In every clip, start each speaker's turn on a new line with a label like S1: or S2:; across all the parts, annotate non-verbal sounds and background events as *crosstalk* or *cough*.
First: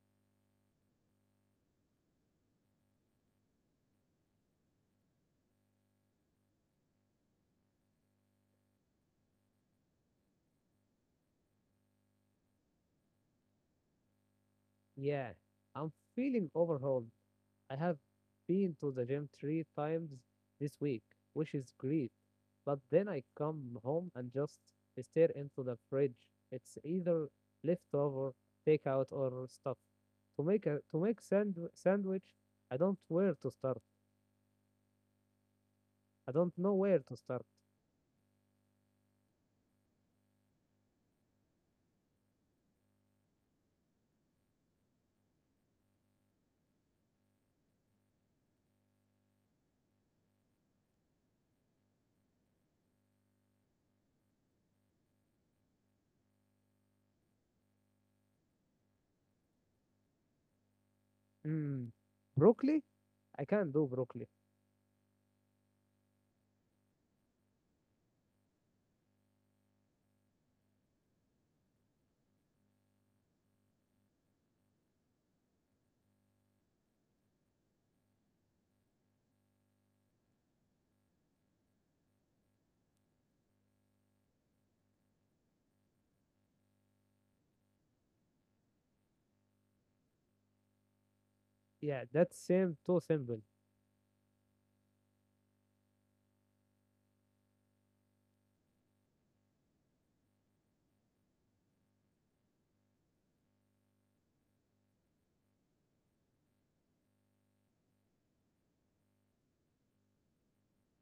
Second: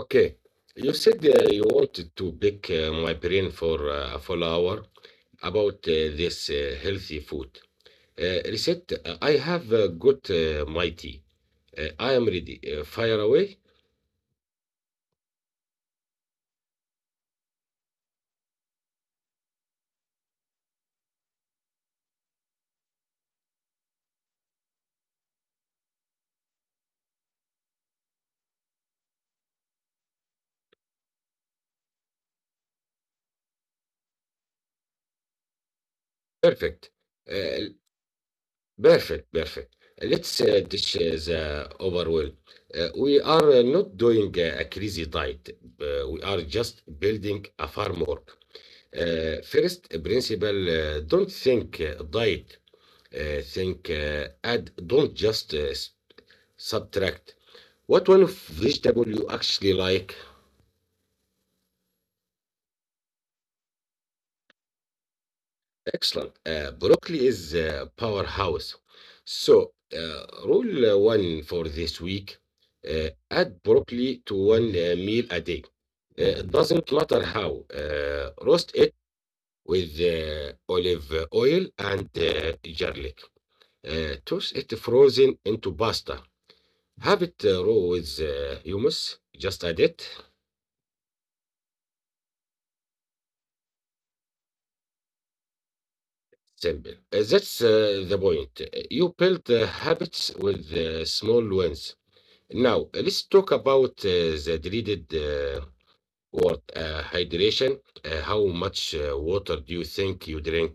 S1: Okay. You said you wanted to pick my brain for a full hour about this healthy food. Reset, I have got my tea. I am ready. Fire away.
S2: Yeah, I'm feeling overhauled. I have been to the gym three times this week, which is great. But then I come home and just stare into the fridge. It's either leftover, takeout, or stuff. To make a to make sand sandwich, I don't where to start. I don't know where
S1: Perfect.
S2: to start.
S1: Uh, perfect. Perfect. Let's dish the overwhelm. We are not doing a crazy diet. We are just building a framework. First principle, don't think diet. Think, add, don't just subtract. What one of vegetable you actually like?
S2: Mm, broccoli? I can't do broccoli.
S1: Excellent. Broccoli is a powerhouse. So, rule one for this week, add broccoli to one meal a day. It doesn't matter how. Roast it with olive oil and garlic. Toast it frozen into pasta. Have it raw with hummus. Just add it.
S2: Yeah, that seems too simple.
S1: Simple. That's the point. You build habits with small wins. Now, let's talk about the dreaded word hydration. How much water do you think you drink?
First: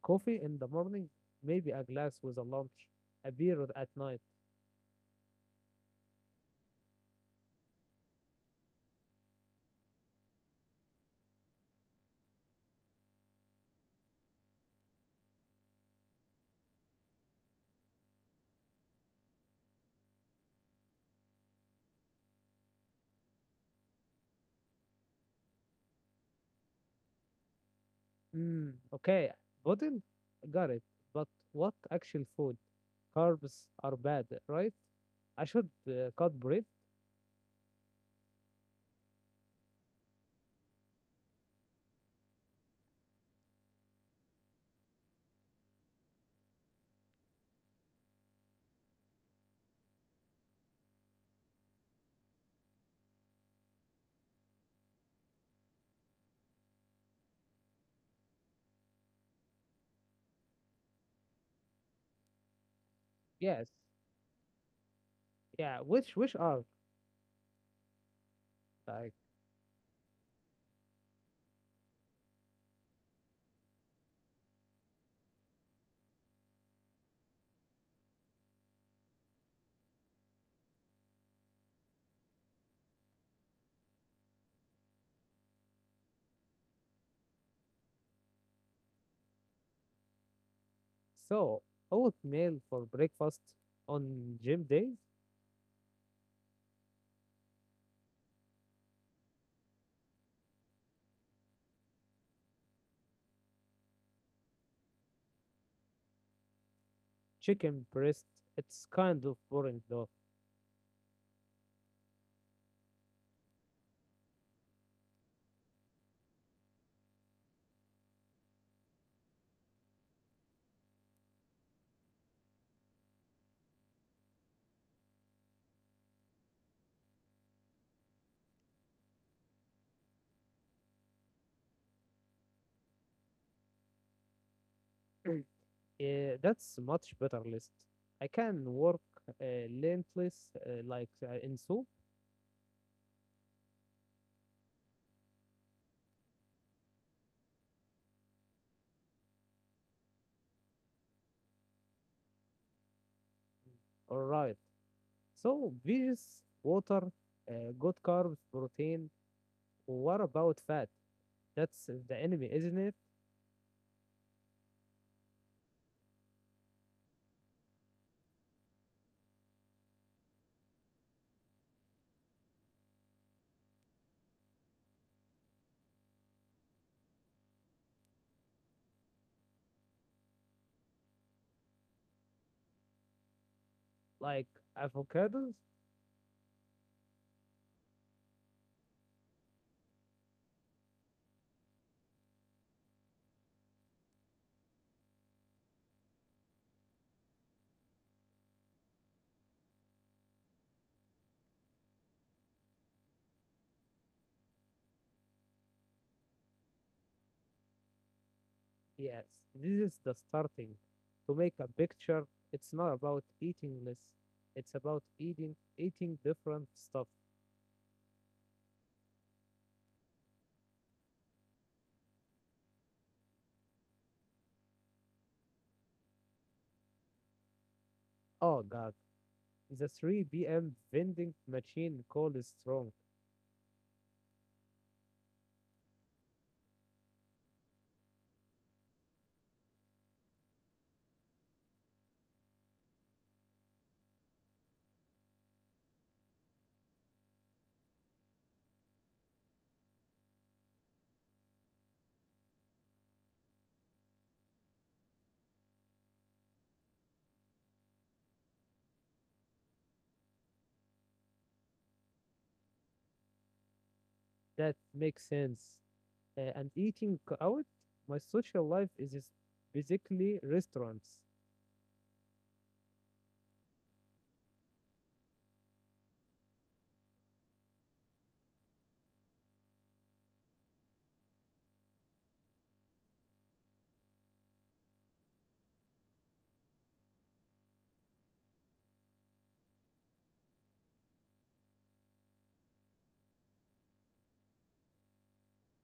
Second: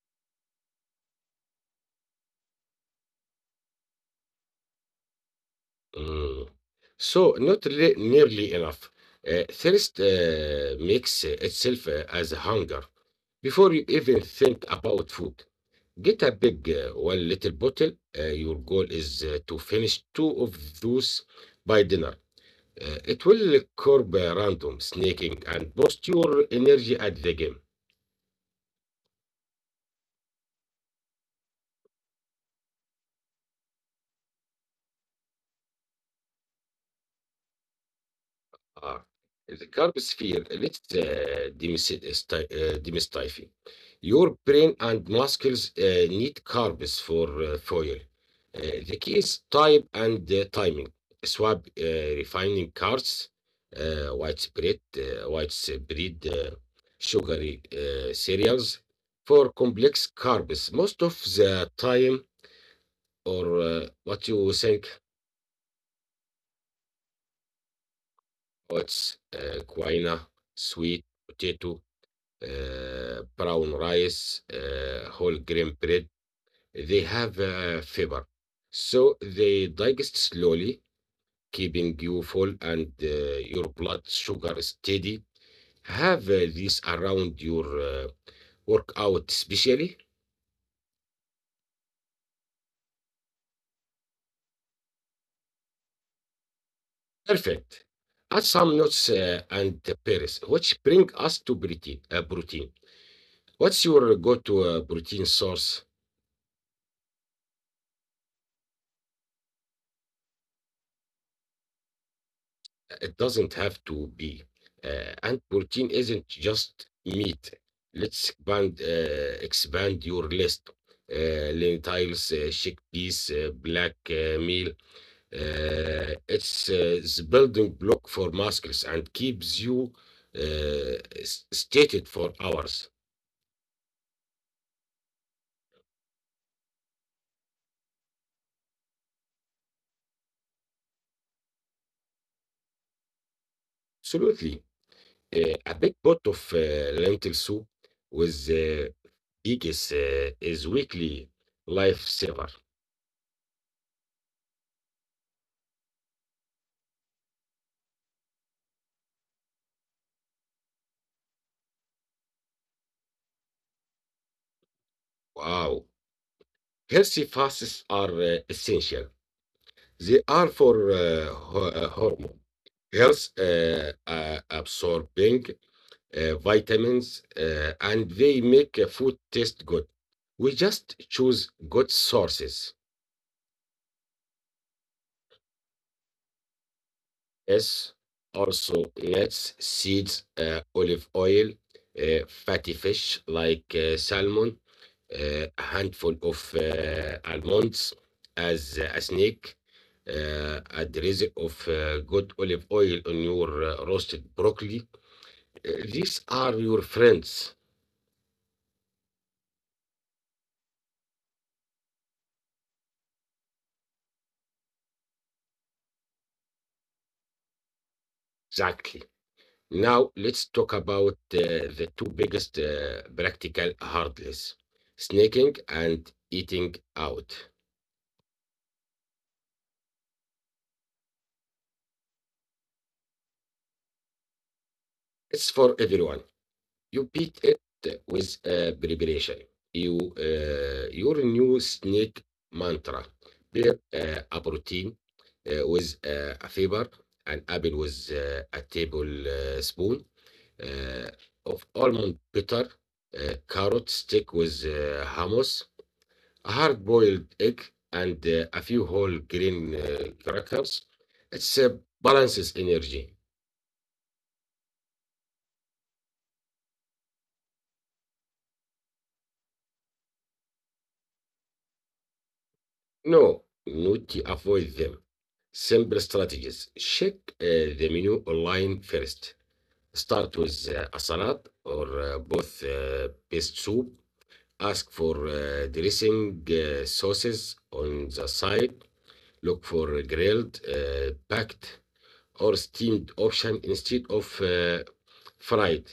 S2: Coffee in the morning, maybe a glass with a lunch, a beer at night.
S1: Mm. So, not re- nearly enough. Thirst makes itself as hunger. Before you even think about food, get a big one little bottle. Your goal is to finish two of those by dinner. It will curb random snaking and boost your energy at the game.
S2: Mm, okay, pudding, got it. But what actual food? Carbs are bad, right? I should cut bread.
S1: Uh, the curb sphere lets demystify. Your brain and muscles need carbs for fuel. Uh, the key is type and timing. Swap refining carbs, widespread sugary cereals for complex carbs. Most of the time, or
S2: Yes.
S1: what you think
S2: Yeah. Which are like,
S1: what's quinoa, sweet potato, brown rice, whole grain bread. They have fiber, so they digest slowly, keeping you full and your blood sugar steady. Have these around your workout, especially.
S2: so oatmeal for breakfast on gym days.
S1: Perfect. Add some nuts and berries, which bring us to protein. What's your go-to protein source?
S2: Chicken breast. It's kind of boring though.
S1: It doesn't have to be. And protein isn't just meat. Let's expand your list. Lentils, chickpeas, black meal. It's the building block for muscles and keeps you uh, stated for hours.
S2: That's much better list. I can work lentils like in soup.
S1: Absolutely. A big pot of lentil soup with eggs is weekly lifesaver.
S2: All right. So veggies, water, good carbs, protein, what about fat? That's the enemy, isn't it?
S1: Wow. Healthy fasts are essential. They are for hormone health, absorbing vitamins, and they make food taste good. We just choose good sources.
S2: Like avocados?
S1: Yes, also let's seeds, olive oil, fatty fish like salmon, a handful of almonds as a snack, a drizzle of good olive oil on your roasted broccoli. These are your friends.
S2: Yes, this is the starting. To make a picture, it's not about eating less. It's about eating different stuff.
S1: Exactly. Now let's talk about the two biggest practical hurdles, snacking and eating out.
S2: Oh god, the 3 p.m. vending machine call is strong.
S1: It's for everyone. You beat it with preparation. Your new snake mantra. Pair a protein with a fiber, an apple with a tablespoon uh, of almond butter, carrot stick with hummus, a hard-boiled egg, and a few whole grain crackers. It's balances energy.
S2: That makes sense. And eating out? My social life is basically restaurants.
S1: No, not to avoid them. Simple strategies. Check uh, the menu online first. Start with a salad or both best soup. Ask for dressing sauces on the side. Look for grilled, packed, or steamed option instead of fried.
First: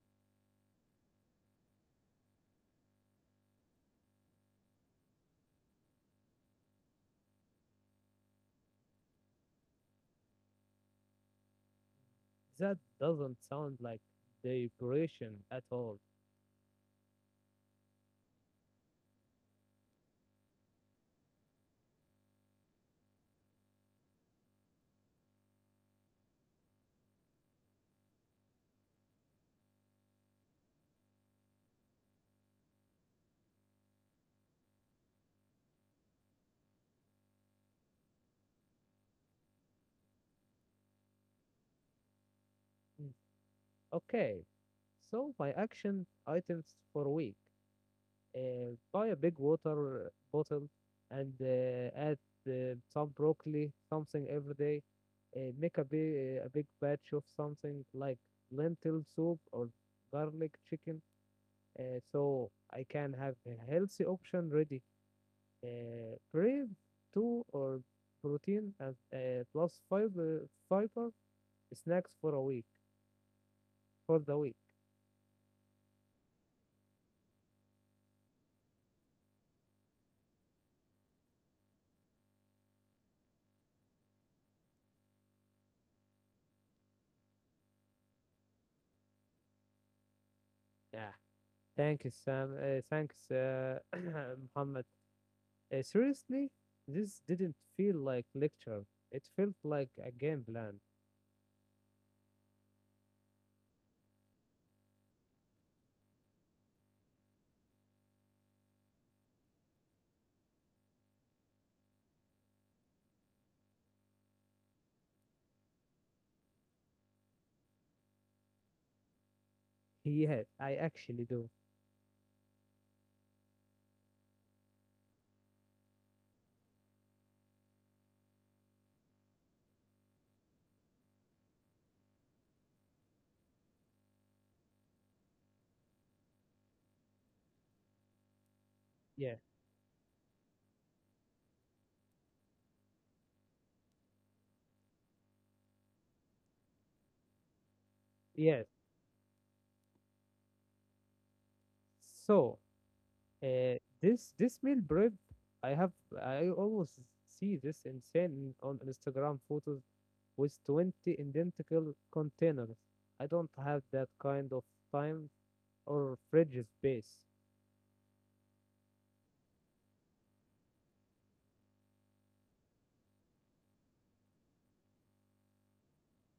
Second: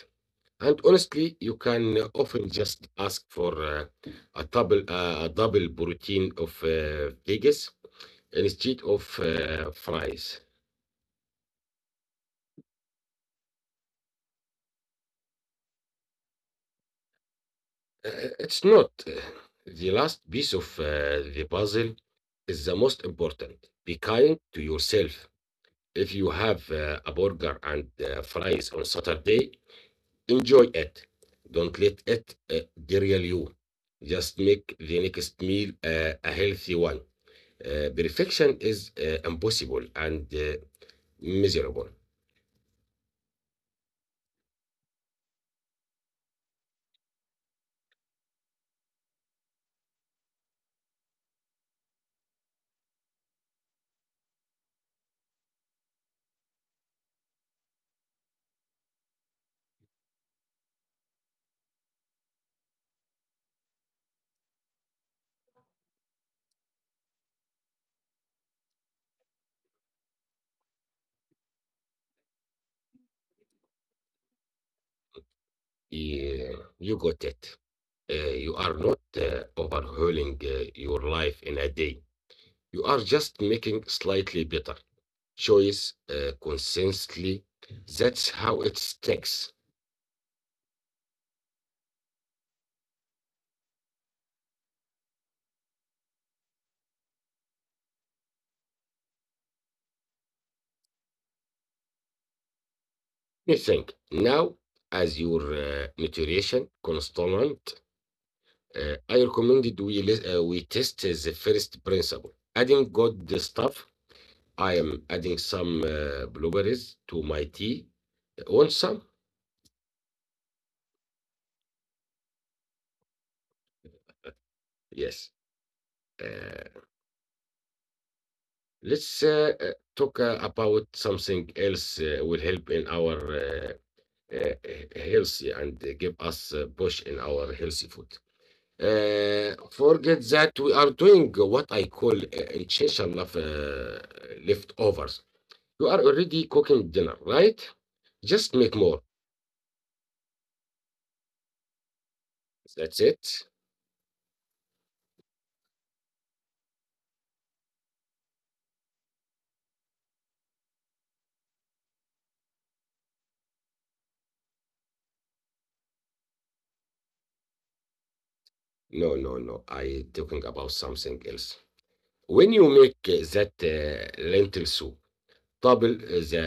S1: And honestly, you can often just ask for a double protein of veggies instead of fries.
S2: That doesn't sound like deliberation at all.
S1: It's not. The last piece of the puzzle is the most important. Be kind to yourself. If you have a burger and fries on Saturday, enjoy it. Don't let it uh, derail you. Just make the next meal a healthy one. Perfection is impossible and miserable.
S2: Okay, so my action items for a week. Buy a big water bottle and add some broccoli, something every day. Make a big batch of something like lentil soup or garlic chicken, so I can have a healthy option ready. Brave two or protein and plus fiber snacks for the week.
S1: Yeah, you got it. You are not overhauling your life in a day. You are just making slightly better choice consistently. That's how it sticks.
S2: Yeah. Thank you, Sam. Thanks, *clears throat* Muhammad. Seriously, this didn't feel like lecture. It felt like a game plan.
S1: You think now, as your nutrition consultant, I recommended we test the first principle. Adding good stuff. I am adding some blueberries to my tea. Want some?
S2: Yeah, I actually do.
S1: Yes. Uh, Let's talk about something else will help in our healthy and give us a push in our healthy food.
S2: Yeah,
S1: Forget that we are doing what I call intentional of, leftovers. You are already cooking dinner, right? Just
S2: yeah.
S1: make more.
S2: So,
S1: That's it.
S2: this meal prep, I have. I always see this insane on Instagram photos with 20 identical containers. I don't have that kind of time or fridge space.
S1: No, no, no. I talking about something else. When you make that lentil soup, double the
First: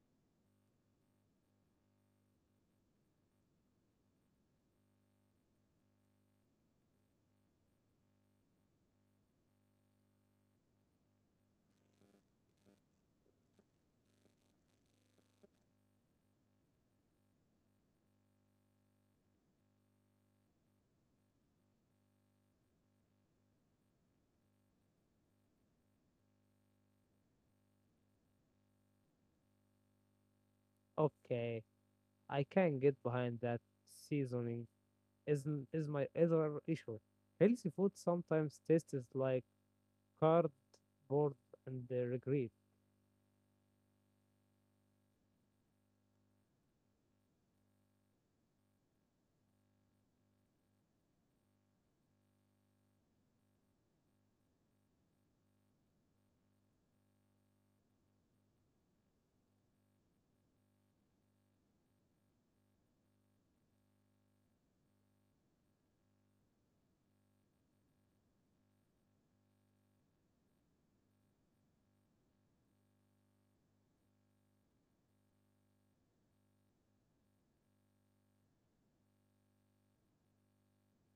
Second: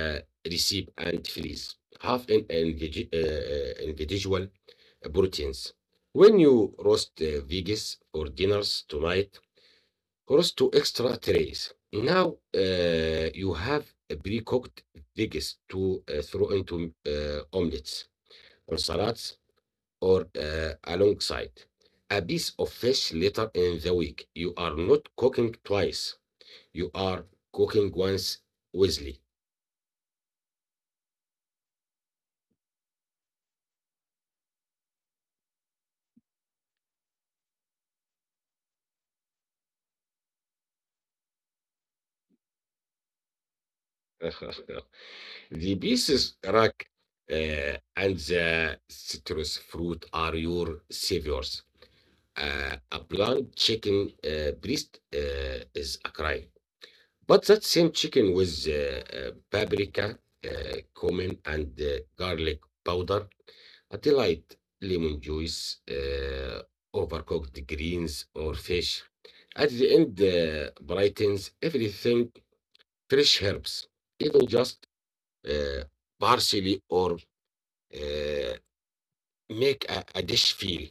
S1: recipe and freeze half an individual proteins. When you roast veggies for dinners tonight, roast two extra trays. Now you have a pre-cooked veggies to throw into omelets or salads or alongside a piece of fish later in the week. You are not cooking twice. You are cooking once wisely.
S2: Okay, I can get behind that. Seasoning is is my other issue. Healthy food sometimes tastes like cardboard and regret.
S1: *laughs* The pieces rack and the citrus fruit are your saviors. A blunt chicken breast is a crime. But that same chicken with paprika, uh, cumin, and garlic powder, a delight lemon juice, overcooked greens, or fish. At the end, brightens everything fresh herbs, even just uh, parsley or uh, make a dish feel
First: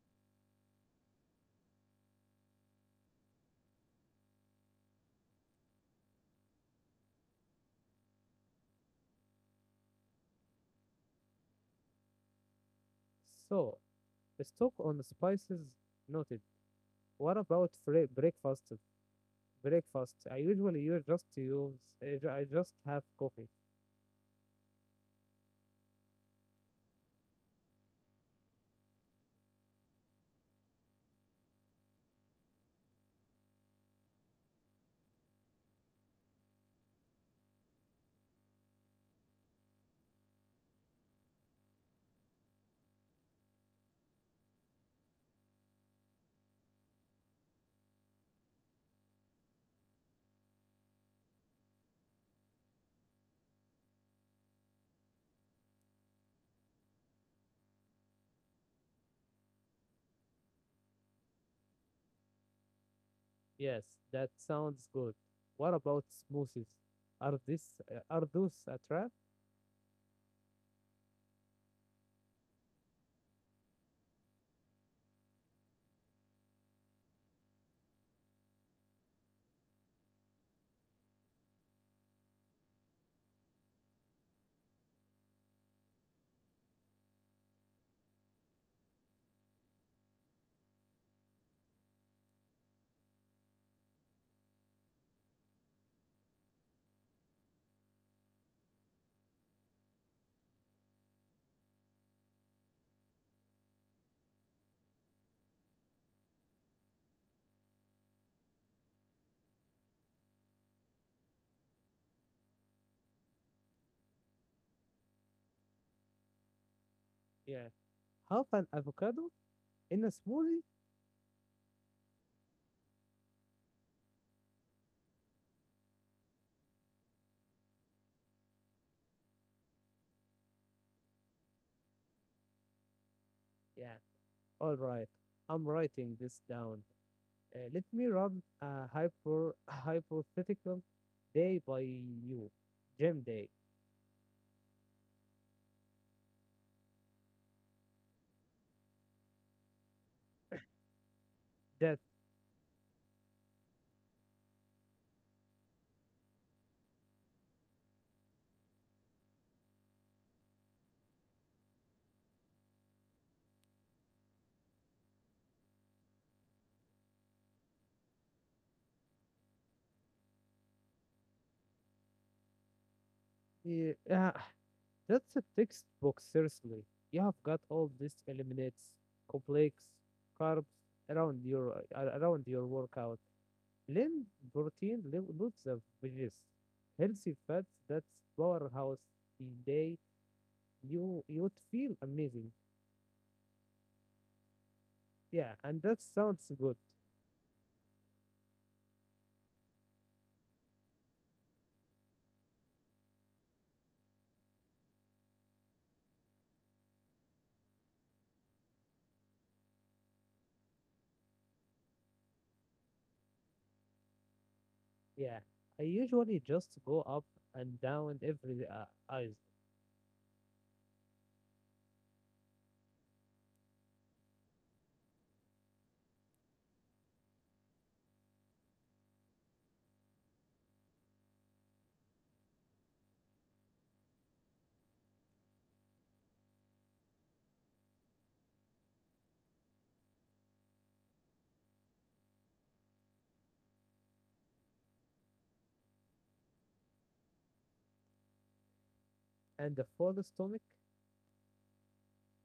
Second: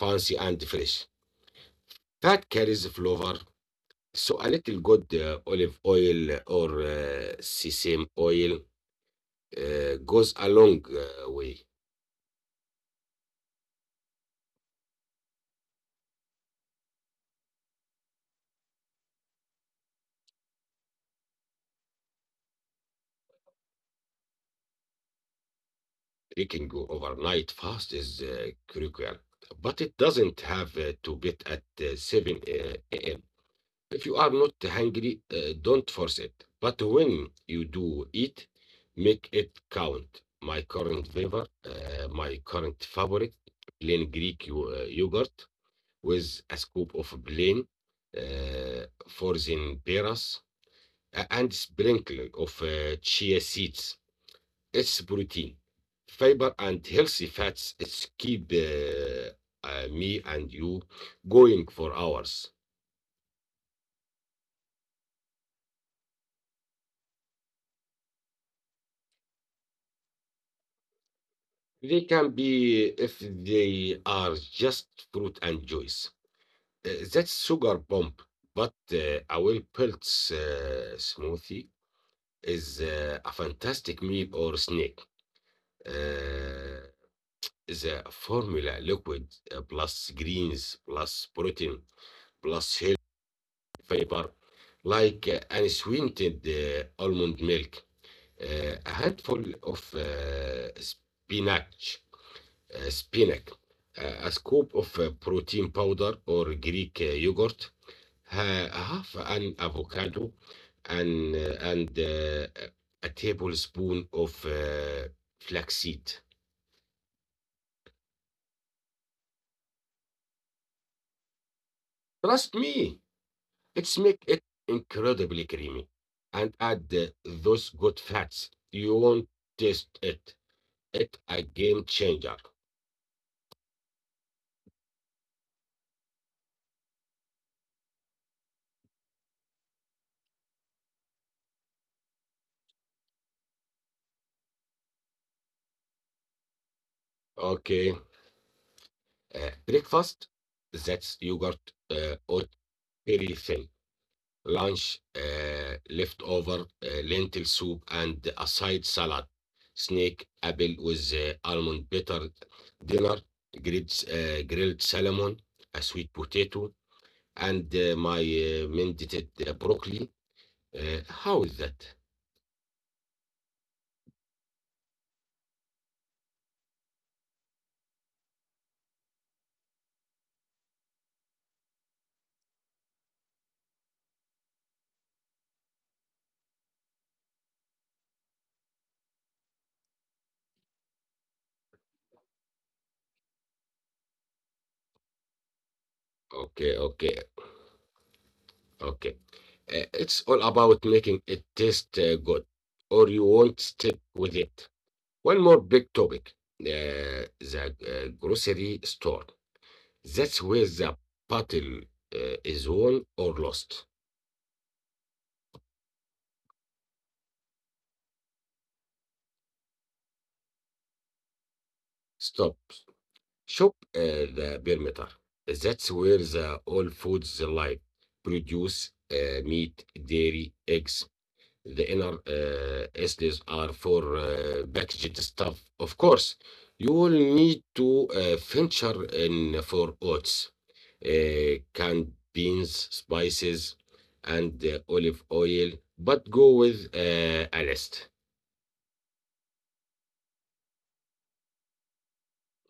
S1: fancy and fresh. That carries flavor. So a little good olive oil or sesame oil goes a long way.
S2: So stock on spices noted. What about breakfast? Breakfast. I usually use just use. I just have coffee.
S1: Baking overnight fast is critical, but it doesn't have to be at 7 a.m. If you are not hungry, don't force it. But when you do eat, make it count. My current favorite, plain Greek yogurt with a scoop of plain frozen peras and sprinkling of chia seeds. It's protein, fiber, and healthy fats. It's keep me and you going for hours.
S2: Yes, that sounds good. What about smoothies? Are those a trap?
S1: They can be if they are just fruit and juice. That's sugar bomb, but a well built smoothie is a fantastic meal or snack. Uh, the formula liquid plus greens plus protein plus healthy fiber, like unsweetened almond milk, a handful of spinach, a scoop of protein powder or Greek yogurt, half an avocado, and a tablespoon of flaxseed.
S2: Yeah. Half an avocado in a smoothie?
S1: Trust me, it's make it incredibly creamy. And add those good fats. You won't taste it. It's a game changer.
S2: Yeah. All right. I'm writing this down. Let me run a *laughs* hypothetical day by you, gym day.
S1: Okay. Uh, Breakfast, that's
S2: That
S1: yogurt or very thin. Lunch, leftover lentil soup, and a side salad. Snake apple with almond butter dinner, grilled salmon, a sweet potato, and my mended broccoli. How is that?
S2: uh, *sighs* that's a textbook. Seriously, you have got all these eliminates complex carbs around your workout. Lean protein, loads of veggies, healthy fats. That's powerhouse day. You'd feel amazing. Yeah, and that sounds good.
S1: Okay, okay, okay. It's all about making it taste good, or you won't stick with it. One more big topic, the grocery store. That's where the battle is won or lost.
S2: Yeah, I usually just go up and down every ice
S1: Stop. Shop the perimeter. That's where the all foods lie. Produce meat, dairy, eggs. The inner aisles are for packaged stuff. Of course, you will need to venture in for oats, canned beans, spices, and olive oil, but go with a list.
S2: and a full stomach.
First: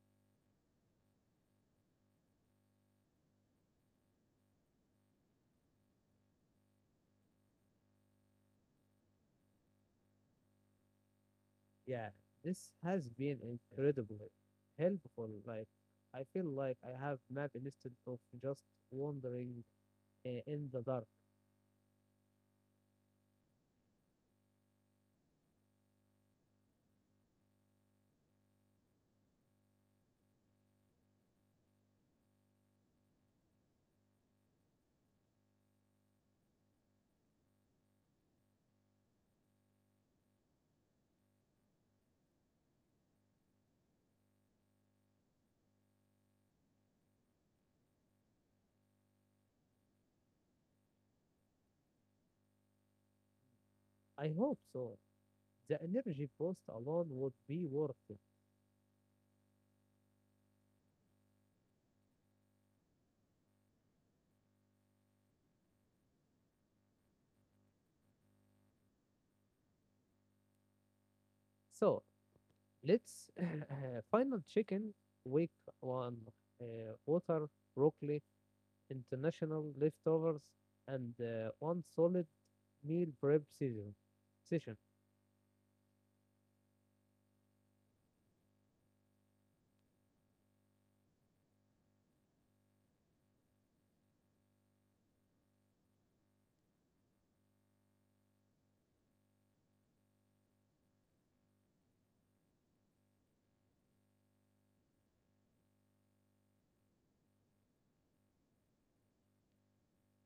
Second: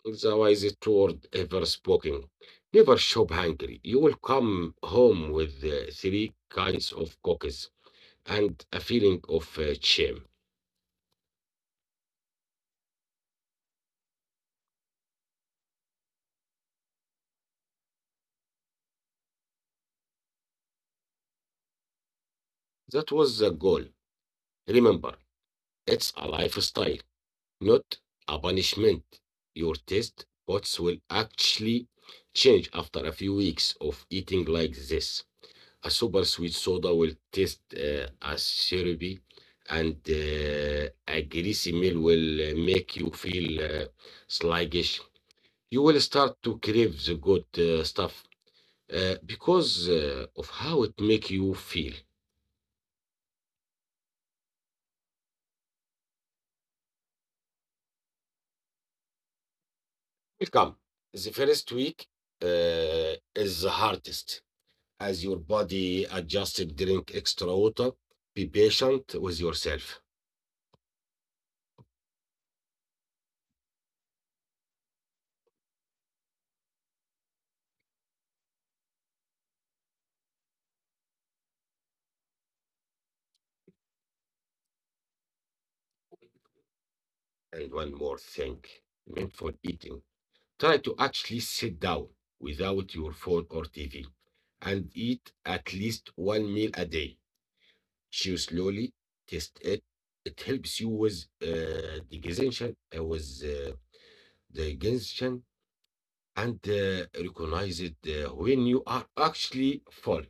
S1: The wisest word ever spoken. Never shop hungry. You will come home with three kinds of cookies and a feeling of shame.
S2: Yeah, this has been incredibly helpful. Like, I feel like I have map instead of just wandering in the dark.
S1: That was the goal. Remember, it's a lifestyle, not a punishment. Your taste buds will actually change after a few weeks of eating like this. A super sweet soda will taste as syrupy, and a greasy meal will make you feel sluggish. You will start to crave the good stuff because of how it make you feel.
S2: I hope so. The energy boost alone would be worth it.
S1: Welcome. The first week is the hardest. As your body adjusted, drink extra water, be patient with yourself.
S2: So let's *coughs* *laughs* final chicken week one. Water, broccoli, international leftovers, and one solid meal prep session.
S1: And one more thing, mindful eating. Try to actually sit down without your phone or TV and eat at least one meal a day. Chew slowly, taste it. It helps you with digestion, and recognize it when you are actually full.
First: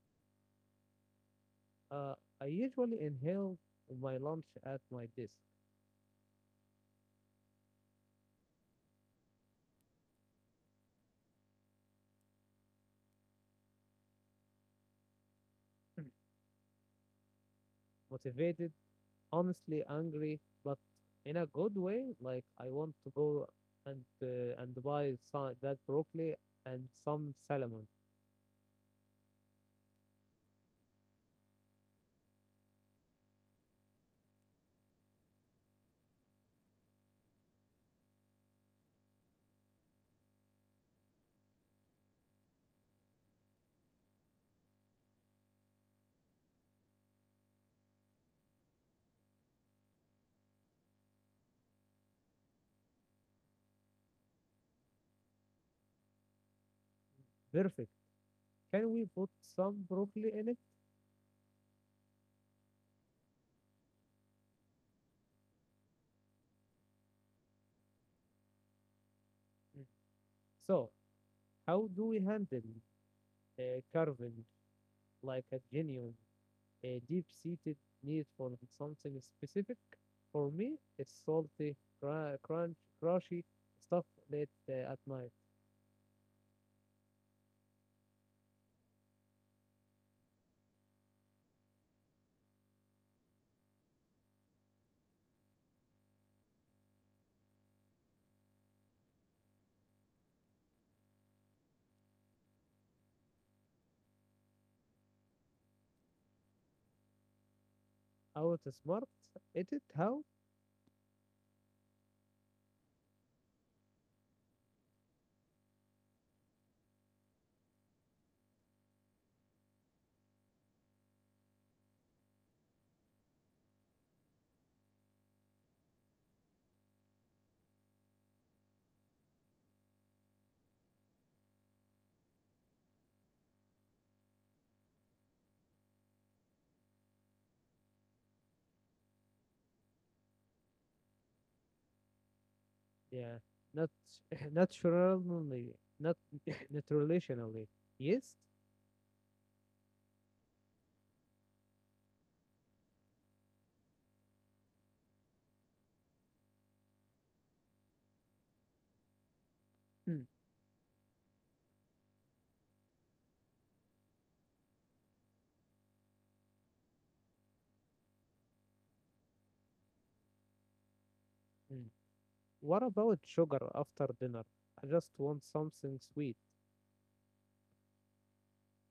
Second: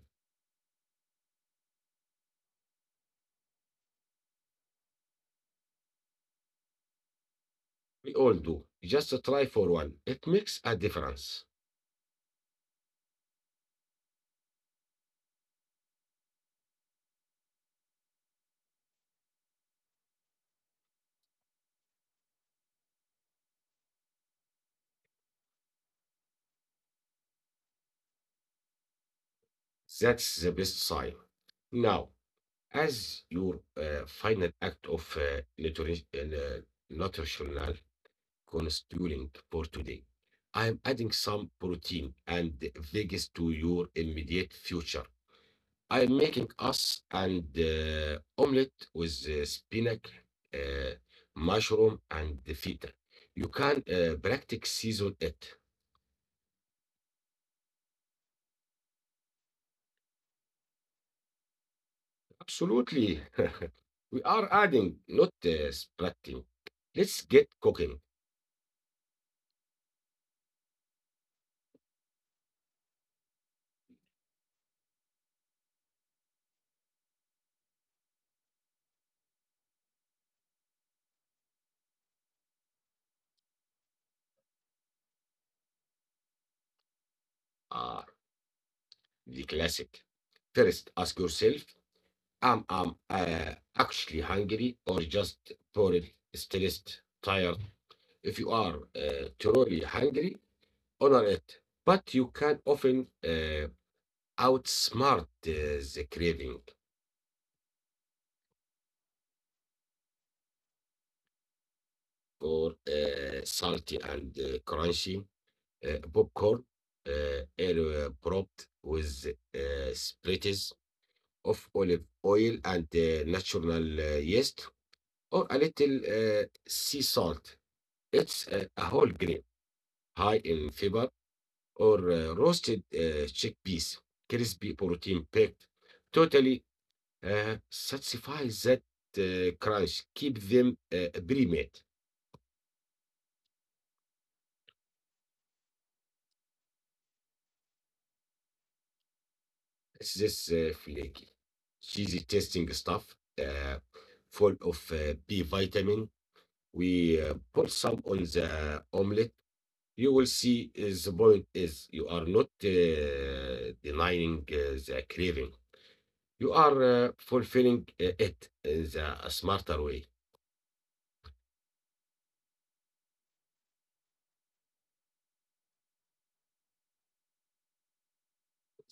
S2: Uh, I usually inhale my lunch at my desk,
S1: We all do. Just try for one. It makes a difference.
S2: motivated, honestly angry, but in a good way. Like I want to go and buy some, that broccoli and some salmon.
S1: That's the best sign. Now, as your final act of nutritional constituent for today. I am adding some protein and veggies to your immediate future. I am making us and omelette with spinach, uh, mushroom, and the feta. You can practice season it.
S2: Perfect. Can we put some broccoli in it?
S1: Absolutely. *laughs* We are adding, not splitting. Let's get cooking.
S2: Mm. So how do we handle carving like a genuine a deep-seated need for something specific. For me, it's salty, crunch, crunchy stuff late at night.
S1: Ah, the classic. First, ask yourself I'm actually hungry or just bored, stressed, tired. If you are truly hungry, honor it. But you can often outsmart the craving
S2: How to smart edit? How?
S1: for salty and crunchy popcorn, air propped with sprites of olive oil and natural yeast, or a little sea salt. It's a whole grain, high in fiber, or roasted chickpeas, crispy protein packed, totally satisfies that crunch. Keep them pre-made.
S2: Yeah, not *laughs* naturally, not *laughs* nutritionally. Yes.
S1: It's this flaky, cheesy tasting stuff, uh, full of B vitamin. We put some on the omelette. You will
S2: Mm.
S1: see is the point is you are not denying the craving. You are fulfilling it in the smarter way.
S2: Mm. What about sugar after dinner? I just want something sweet.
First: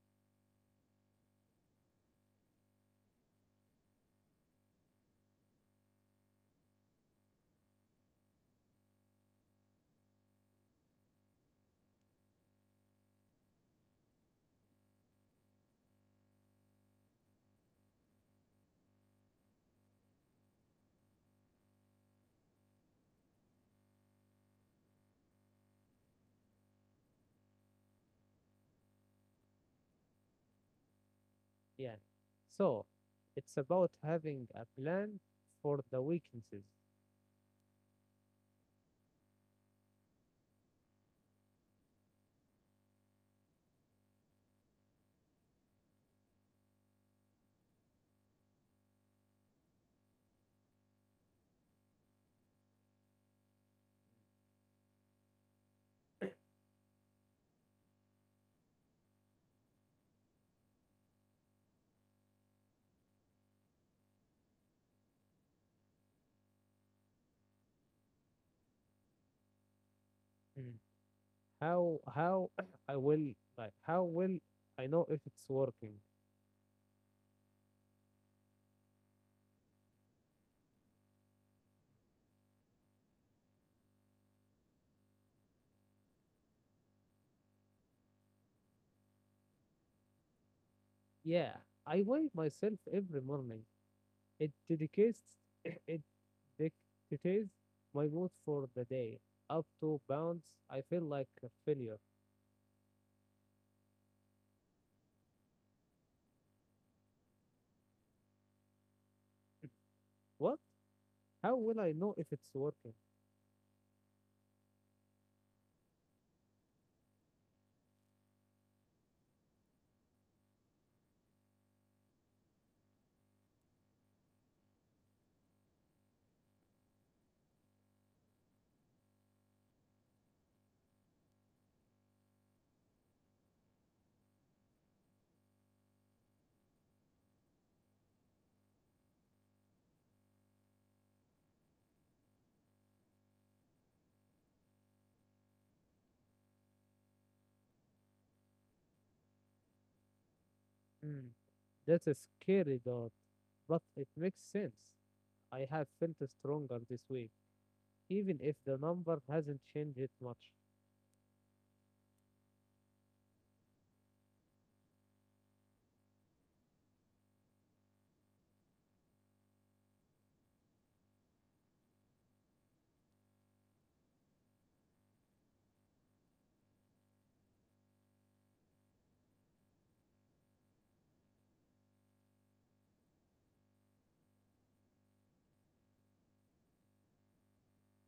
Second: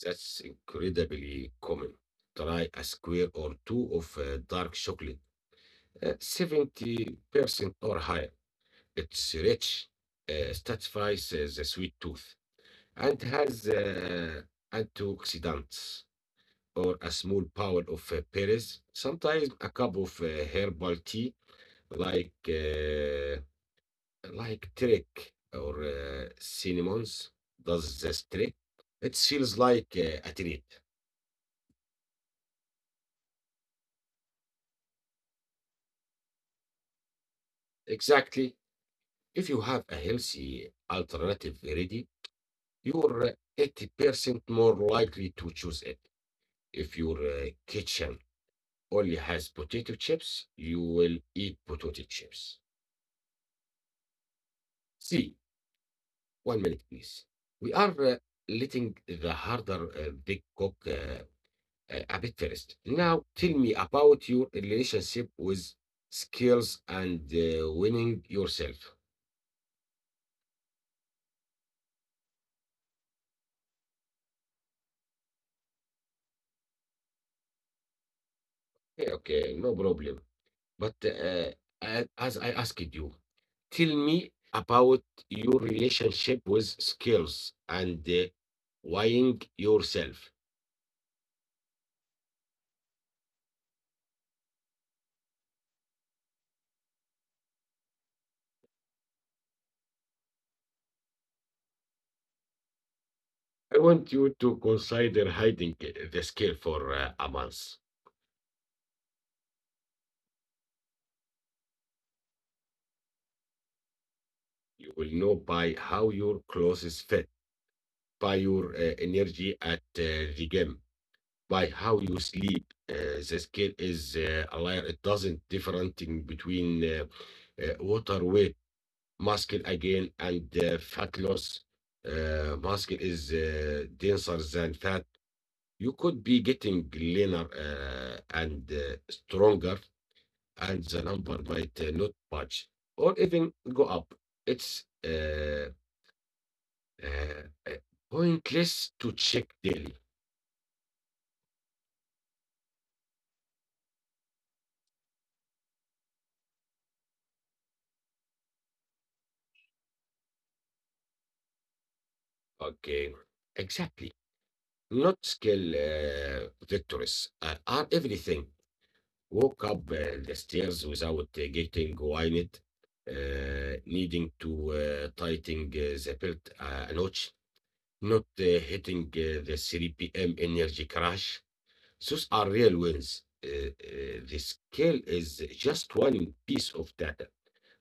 S1: That's incredibly common. Try a square or two of dark chocolate, 70% or higher. It's rich, satisfies the sweet tooth, and has antioxidants or a small power of berries. Sometimes a cup of herbal tea, like uh, like trick or cinnamons does this trick. It feels like a treat.
S2: Yeah. So, it's about having a plan for the weaknesses.
S1: Exactly. If you have a healthy alternative ready, you're 80% more likely to choose it. If your kitchen only has potato chips, you will eat potato chips. See, 1 minute, please. We are letting the harder big cook a bit first. Now, tell me about your relationship with skills and winning yourself.
S2: Mm. How *clears throat* I will like How will I know if it's working?
S1: Okay, okay, no problem. But as I asked you, tell me about your relationship with skills and weighing yourself.
S2: Yeah, I weigh myself every morning. It dedicates *clears throat* It dictates my mood for the day. Up 2 pounds, I feel like a failure.
S1: I want you to consider hiding the skill for a month.
S2: What? How will I know if it's working?
S1: You will know by how your clothes fit, by your energy at the gym, by how you sleep. The scale is aligned. It doesn't differentiating between water weight muscle again and fat loss. Muscle is denser than fat. You could be getting leaner and stronger, and the number might not budge or even go up. It's uh, uh, pointless to check daily.
S2: Hmm, that's a scary thought, but it makes sense. I have felt stronger this week, even if the number hasn't changed much.
S1: Okay, exactly. Not skill victors are everything. Walk up the stairs without getting winded, needing to tighten the belt a notch, not hitting the 3 p.m. energy crash. Those are real wins. The scale is just one piece of data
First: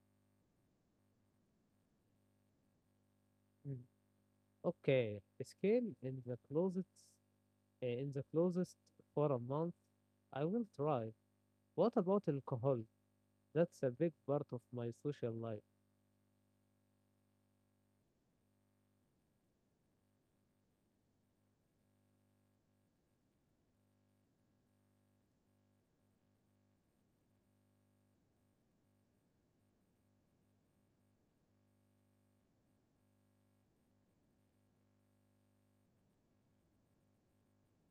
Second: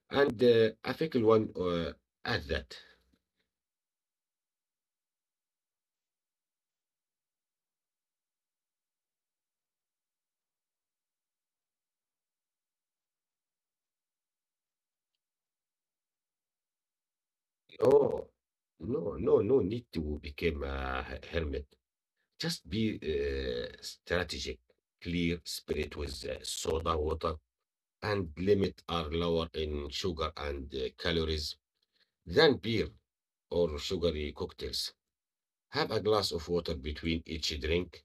S1: and a fickle one at that.
S2: Mm. Okay, a scale in the closest for a month. I will try. What about alcohol? That's a big part of my social life.
S1: Oh, no, no, no need to become a hermit. Just be strategic, clear spirit with soda water, and limit are lower in sugar and calories than beer or sugary cocktails. Have a glass of water between each drink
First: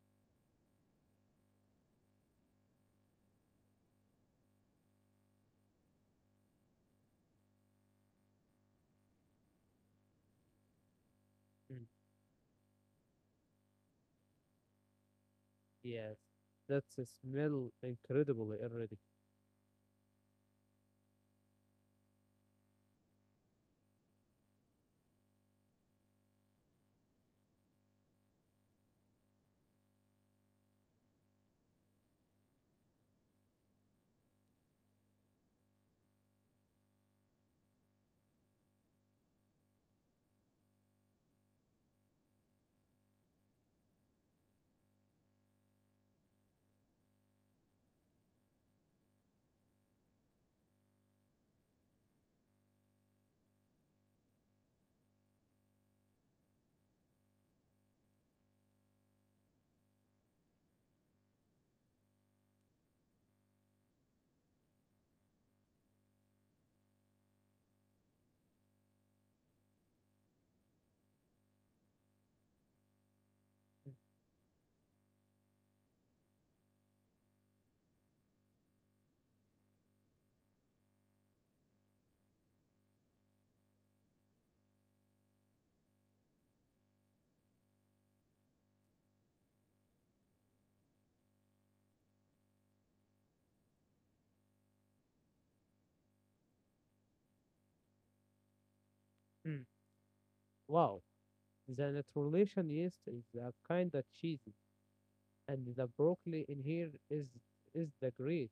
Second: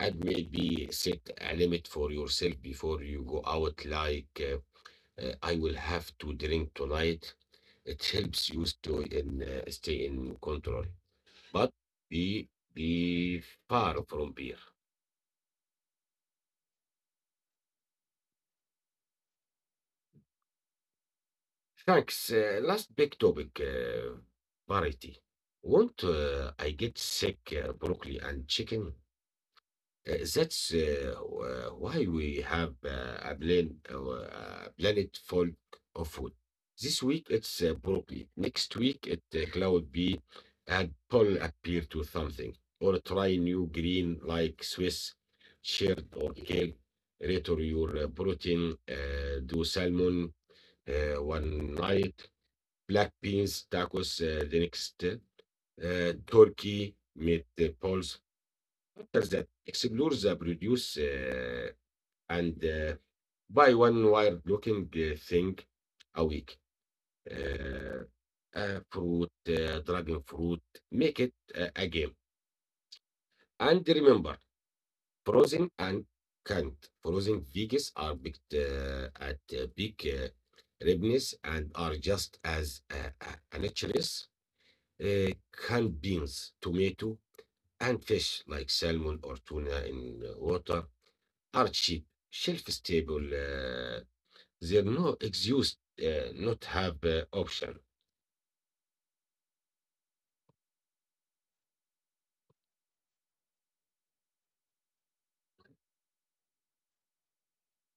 S1: and maybe set a limit for yourself before you go out, like I will have to drink tonight. It helps you stay in control. But
S2: Mm.
S1: be, be far from beer.
S2: Yes, that's a smell incredibly already.
S1: Thanks. Last big topic, variety. Won't I get sick broccoli and chicken? That's why we have a planet full of food. This week it's broccoli. Next week it cloud bee and pull appear to something. Or try new green like Swiss chard or kale. Return your protein. Do salmon one night, black beans, tacos the next, turkey, meatballs. What does that? Explore the produce and buy one wild looking thing a week. Uh, Fruit, dragon fruit, make it a game. And remember, frozen and canned. Frozen veggies are picked at big ripeness and are just as nutritious. uh, Canned beans, tomato, and fish like salmon or tuna in water are cheap, shelf stable. There are no excuse not have option.
S2: Mm. Wow, the naturalization yeast is a kind of cheesy, and the broccoli in here is the great.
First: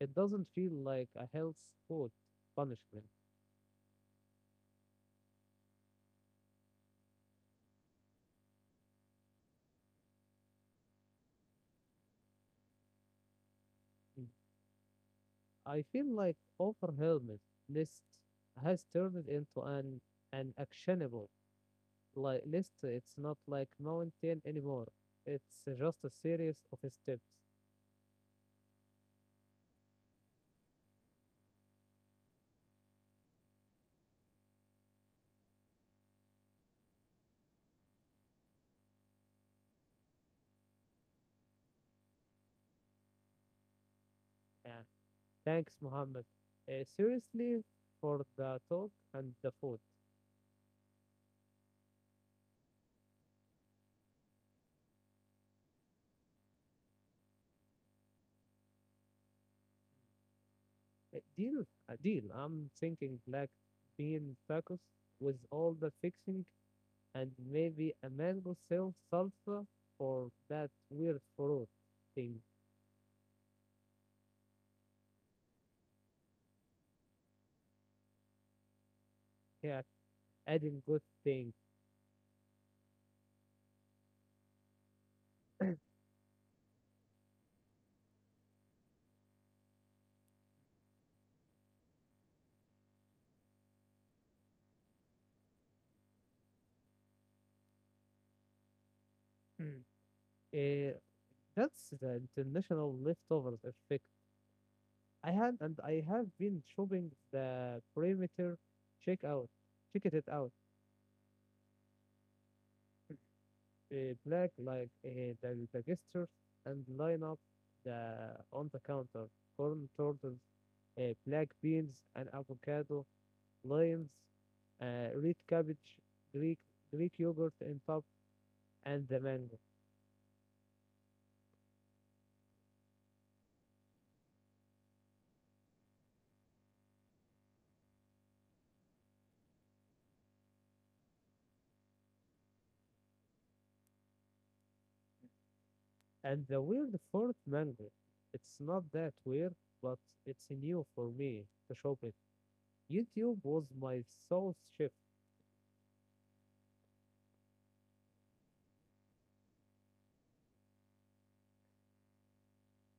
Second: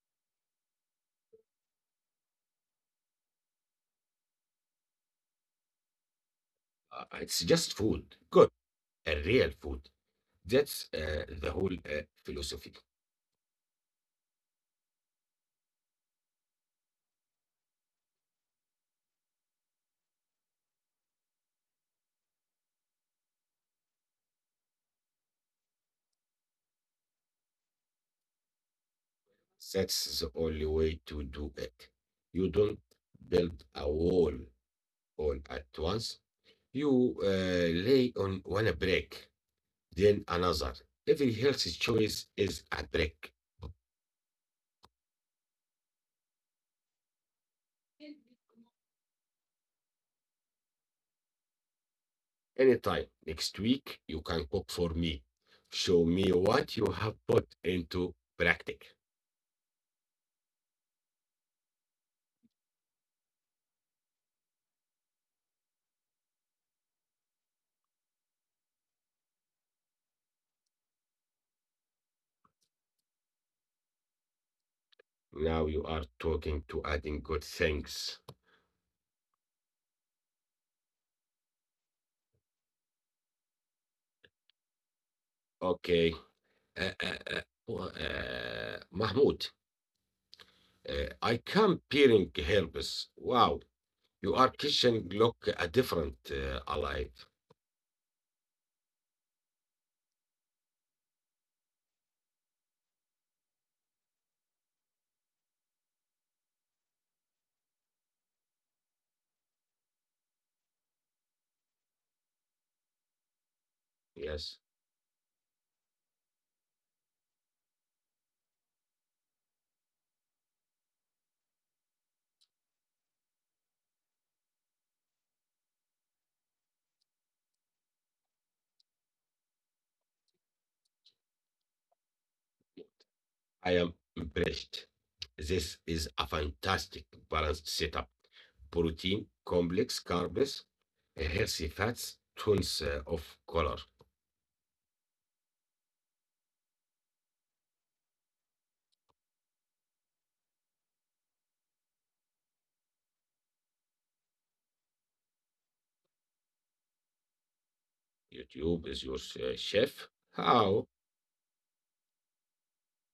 S2: It doesn't feel like a health food punishment.
S1: It's just food, good, a real food. That's the whole philosophy.
S2: Mm. I feel like overwhelmed list has turned into an actionable like list. It's not like mountain anymore. It's just a series of steps.
S1: That's the only way to do it. You don't build a wall all at once. You lay on one brick, then another. Every healthy choice is a brick.
S2: Yeah. Thanks, Muhammad. Seriously, for the talk and the food.
S1: Anytime next week, you can cook for me. Show me what you have put into practice.
S2: Deal, a deal. I'm thinking black bean tacos with all the fixing and maybe a mango salsa for that weird fruit thing.
S1: Now you are talking to adding good things.
S2: Yeah, adding good thing.
S1: Okay. Uh, uh, uh, well, Mahmoud. I can peering herbs. Wow, you are kitchen look a different alive.
S2: Mm. Uh, that's the international leftovers effect. I had and I have been shopping the perimeter. Check out, Check it out.
S1: Yes,
S2: Black like the gestures and line up the on the counter. Corn turtles, black beans and avocado, limes, red cabbage, Greek Greek yogurt and top, and the mango.
S1: I am impressed. This is a fantastic balanced setup. Protein, complex carbs, healthy fats, tons of color.
S2: And the weird fourth mango. It's not that weird, but it's new for me to shop it. YouTube was my soul shift.
S1: YouTube is your chef. How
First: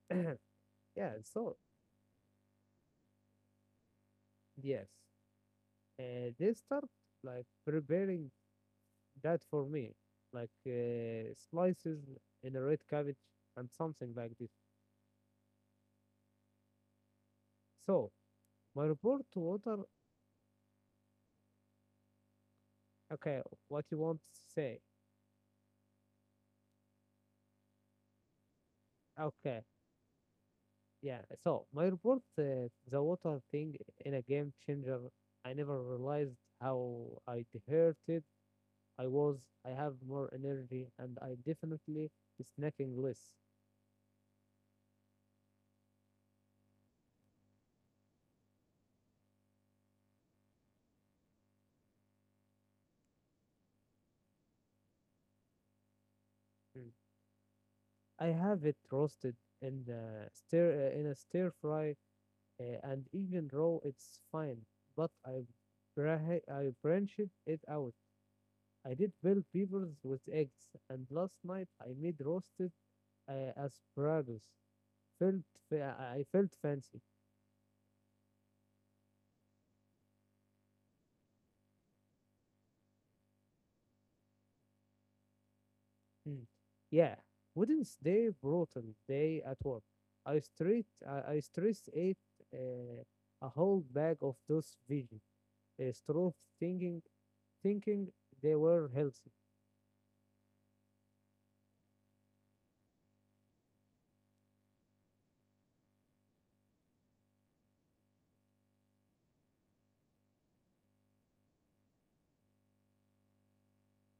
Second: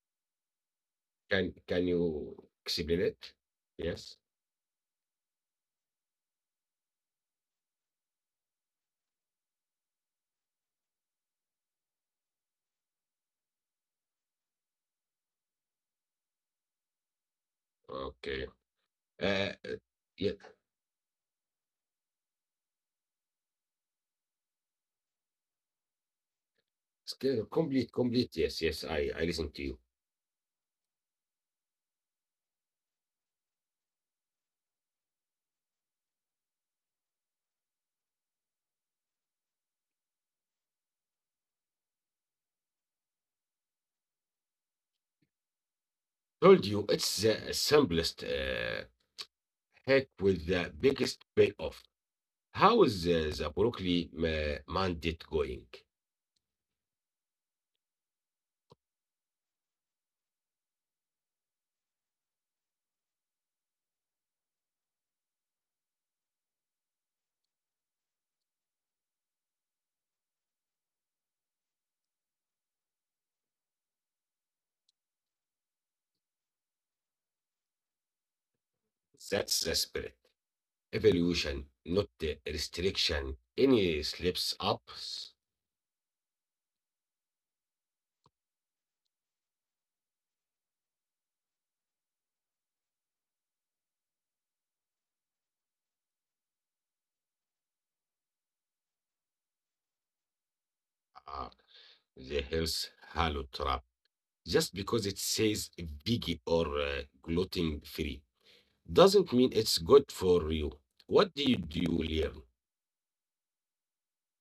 S2: *clears throat* Yeah,
S1: can
S2: so
S1: can you explain it? Yes.
S2: yes, they start like preparing that for me, like slices in a red cabbage and something like this. So
S1: Okay.
S2: my report to
S1: Uh, uh,
S2: water.
S1: yeah.
S2: Okay, what you want to say?
S1: Still complete. Complete. Yes. Yes. I listen
S2: Okay,
S1: to you.
S2: yeah. So my report, the water thing in a game changer. I never realized how I hurted. I was. I have more energy, and I definitely snacking less.
S1: Told you it's the simplest hack with the biggest payoff. How is the broccoli mandate going?
S2: Mm. I have it roasted in a stir fry and even raw. It's fine, but I branched it out. I did bell peppers with eggs, and last night I made roasted asparagus. Felt I felt fancy.
S1: That's the spirit. Evolution, not the restriction. Any slips ups.
S2: Mm. Yeah, wouldn't they brutal day at work. I stress ate uh, a whole bag of those veggies. Strove thinking thinking they were healthy.
S1: Ah, the health halo trap. Just because it says veggie or gluten free doesn't mean it's good for you. What do, you learn?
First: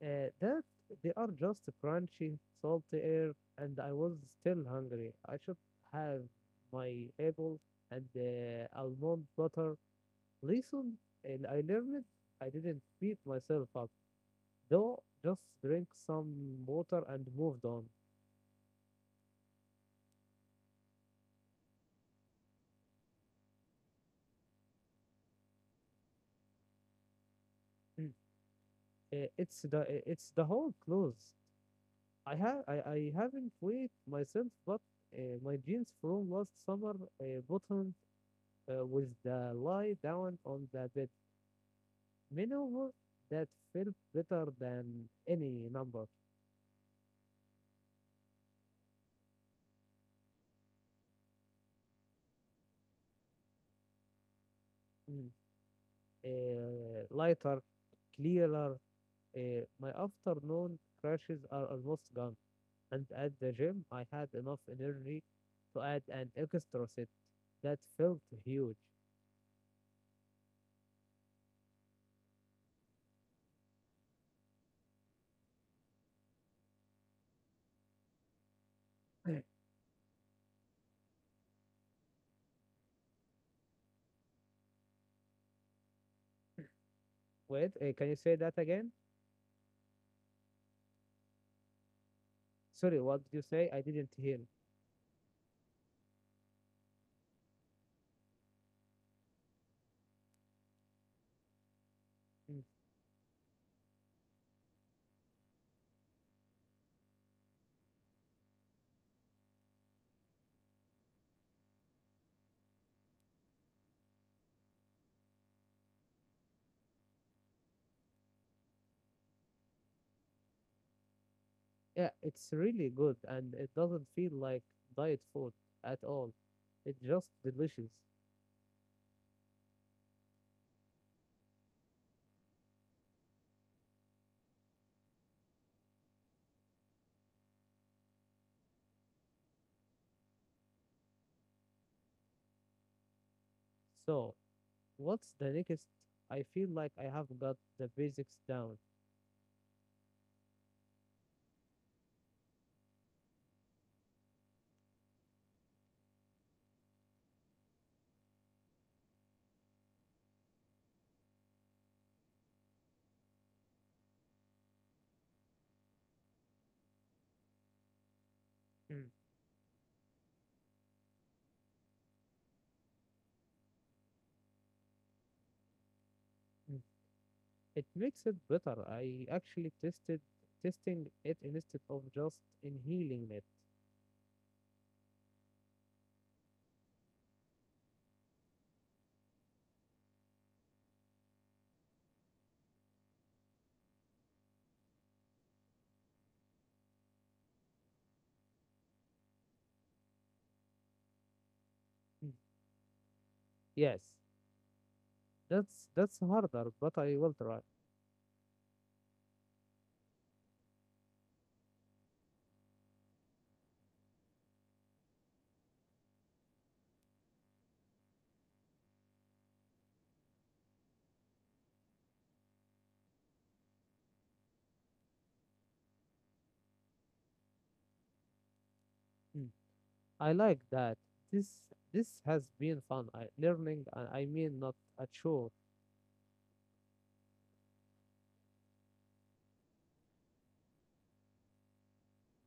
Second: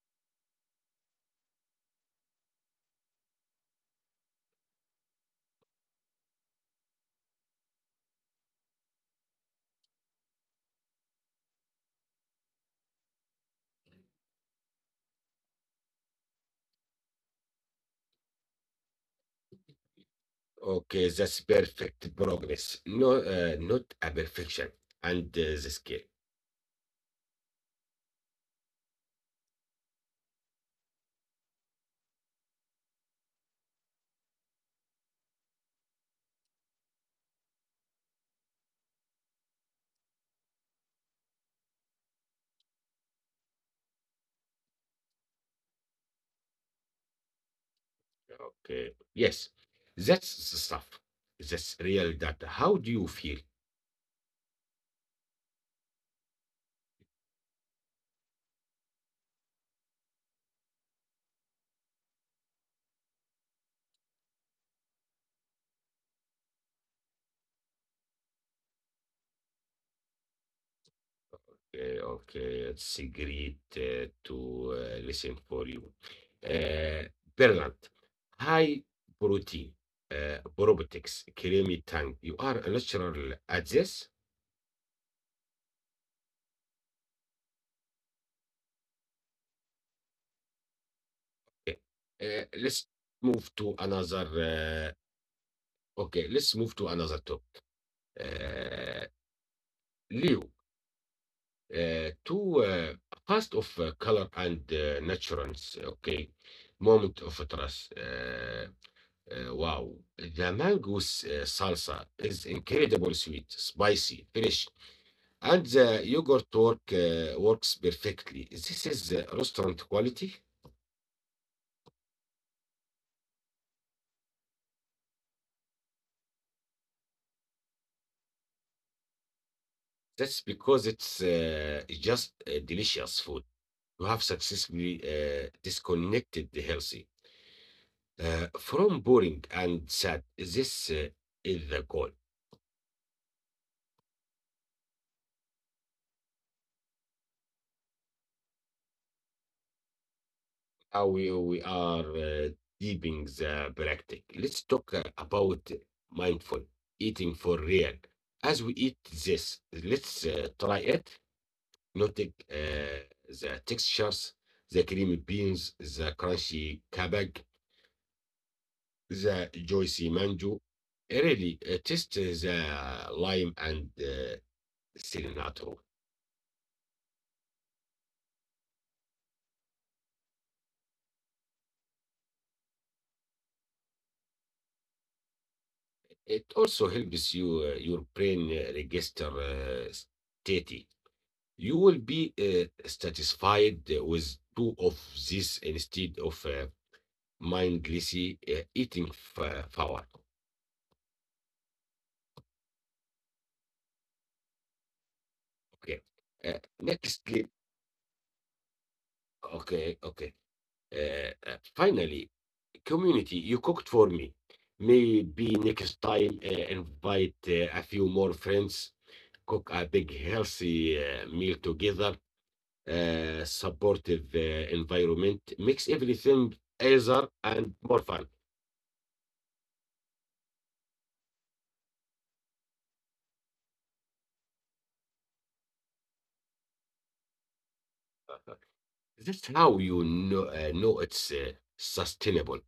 S2: That they are just crunchy, salty air, and I was still hungry. I should have my apple and almond butter. Listen, and I learned I didn't beat myself up, though. Just drink some water and moved on.
S1: Okay, that's perfect progress. No, not a perfection. And the scale.
S2: Mm. It's the whole clothes. I haven't weighed myself, but my jeans from last summer bottom with the lie down on the bed. Maneuver that felt better than any number.
S1: Okay, yes, that's the stuff. That's real data. How do you feel?
S2: Mm. Lighter, clearer. My afternoon crashes are almost gone, and at the gym I had enough energy to add an extra set. That felt huge.
S1: Okay, okay, it's cigarette to listen for you. Uh, Bernard, high
S2: *coughs*
S1: protein, probiotics, creamy tank. You are a natural at this.
S2: Wait, can you say that again?
S1: Okay.
S2: Sorry,
S1: Let's
S2: what did you say? I
S1: move to
S2: didn't hear.
S1: another. Okay, let's move to another topic. Uh, Leo,
S2: Mm.
S1: to first of color and naturals. Okay, moment of trust. Wow, the mango salsa is incredibly sweet, spicy, fresh, and the yogurt works perfectly. This is restaurant quality.
S2: Yeah, it's really good and it doesn't feel like diet food at all. It's just delicious.
S1: That's because it's just delicious food. You have successfully disconnected the healthy from boring and sad. This is the goal.
S2: So, what's the next? I feel like I have got the basics down.
S1: How we are deeping the practice. Let's talk about mindful eating for real. As we eat this, let's try it. Noting the textures, the creamy beans, the crunchy kabag,
S2: Mm,
S1: the juicy mango. Really, taste the lime and cilantro.
S2: mm. It makes it better. I actually tested testing it instead of just inhaling it.
S1: It also helps you your brain register state you will be satisfied with two of these instead of mindlessly eating forward.
S2: Mm. Yes, that's
S1: Okay.
S2: that's harder, but I
S1: Next,
S2: will
S1: clip.
S2: try.
S1: Okay, okay. Finally, community, you cooked for me. Maybe next time, invite a few more friends, cook a big healthy meal together, supportive environment, makes everything easier and more fun.
S2: Mm. I like that. This this has been fun. I learning. I mean, not a chore
S1: That's how you know it's sustainable.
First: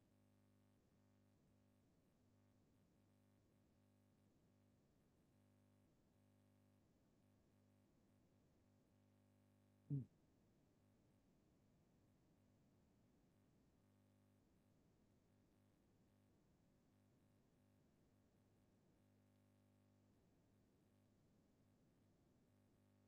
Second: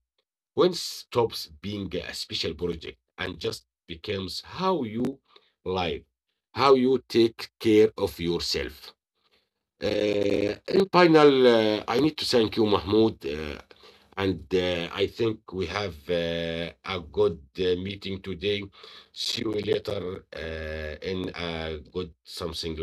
S1: When stops being a special project and just becomes how you live, how you take care of yourself. In final, I need to thank you, Mahmoud, and I think we have a good meeting today. See you later in a good something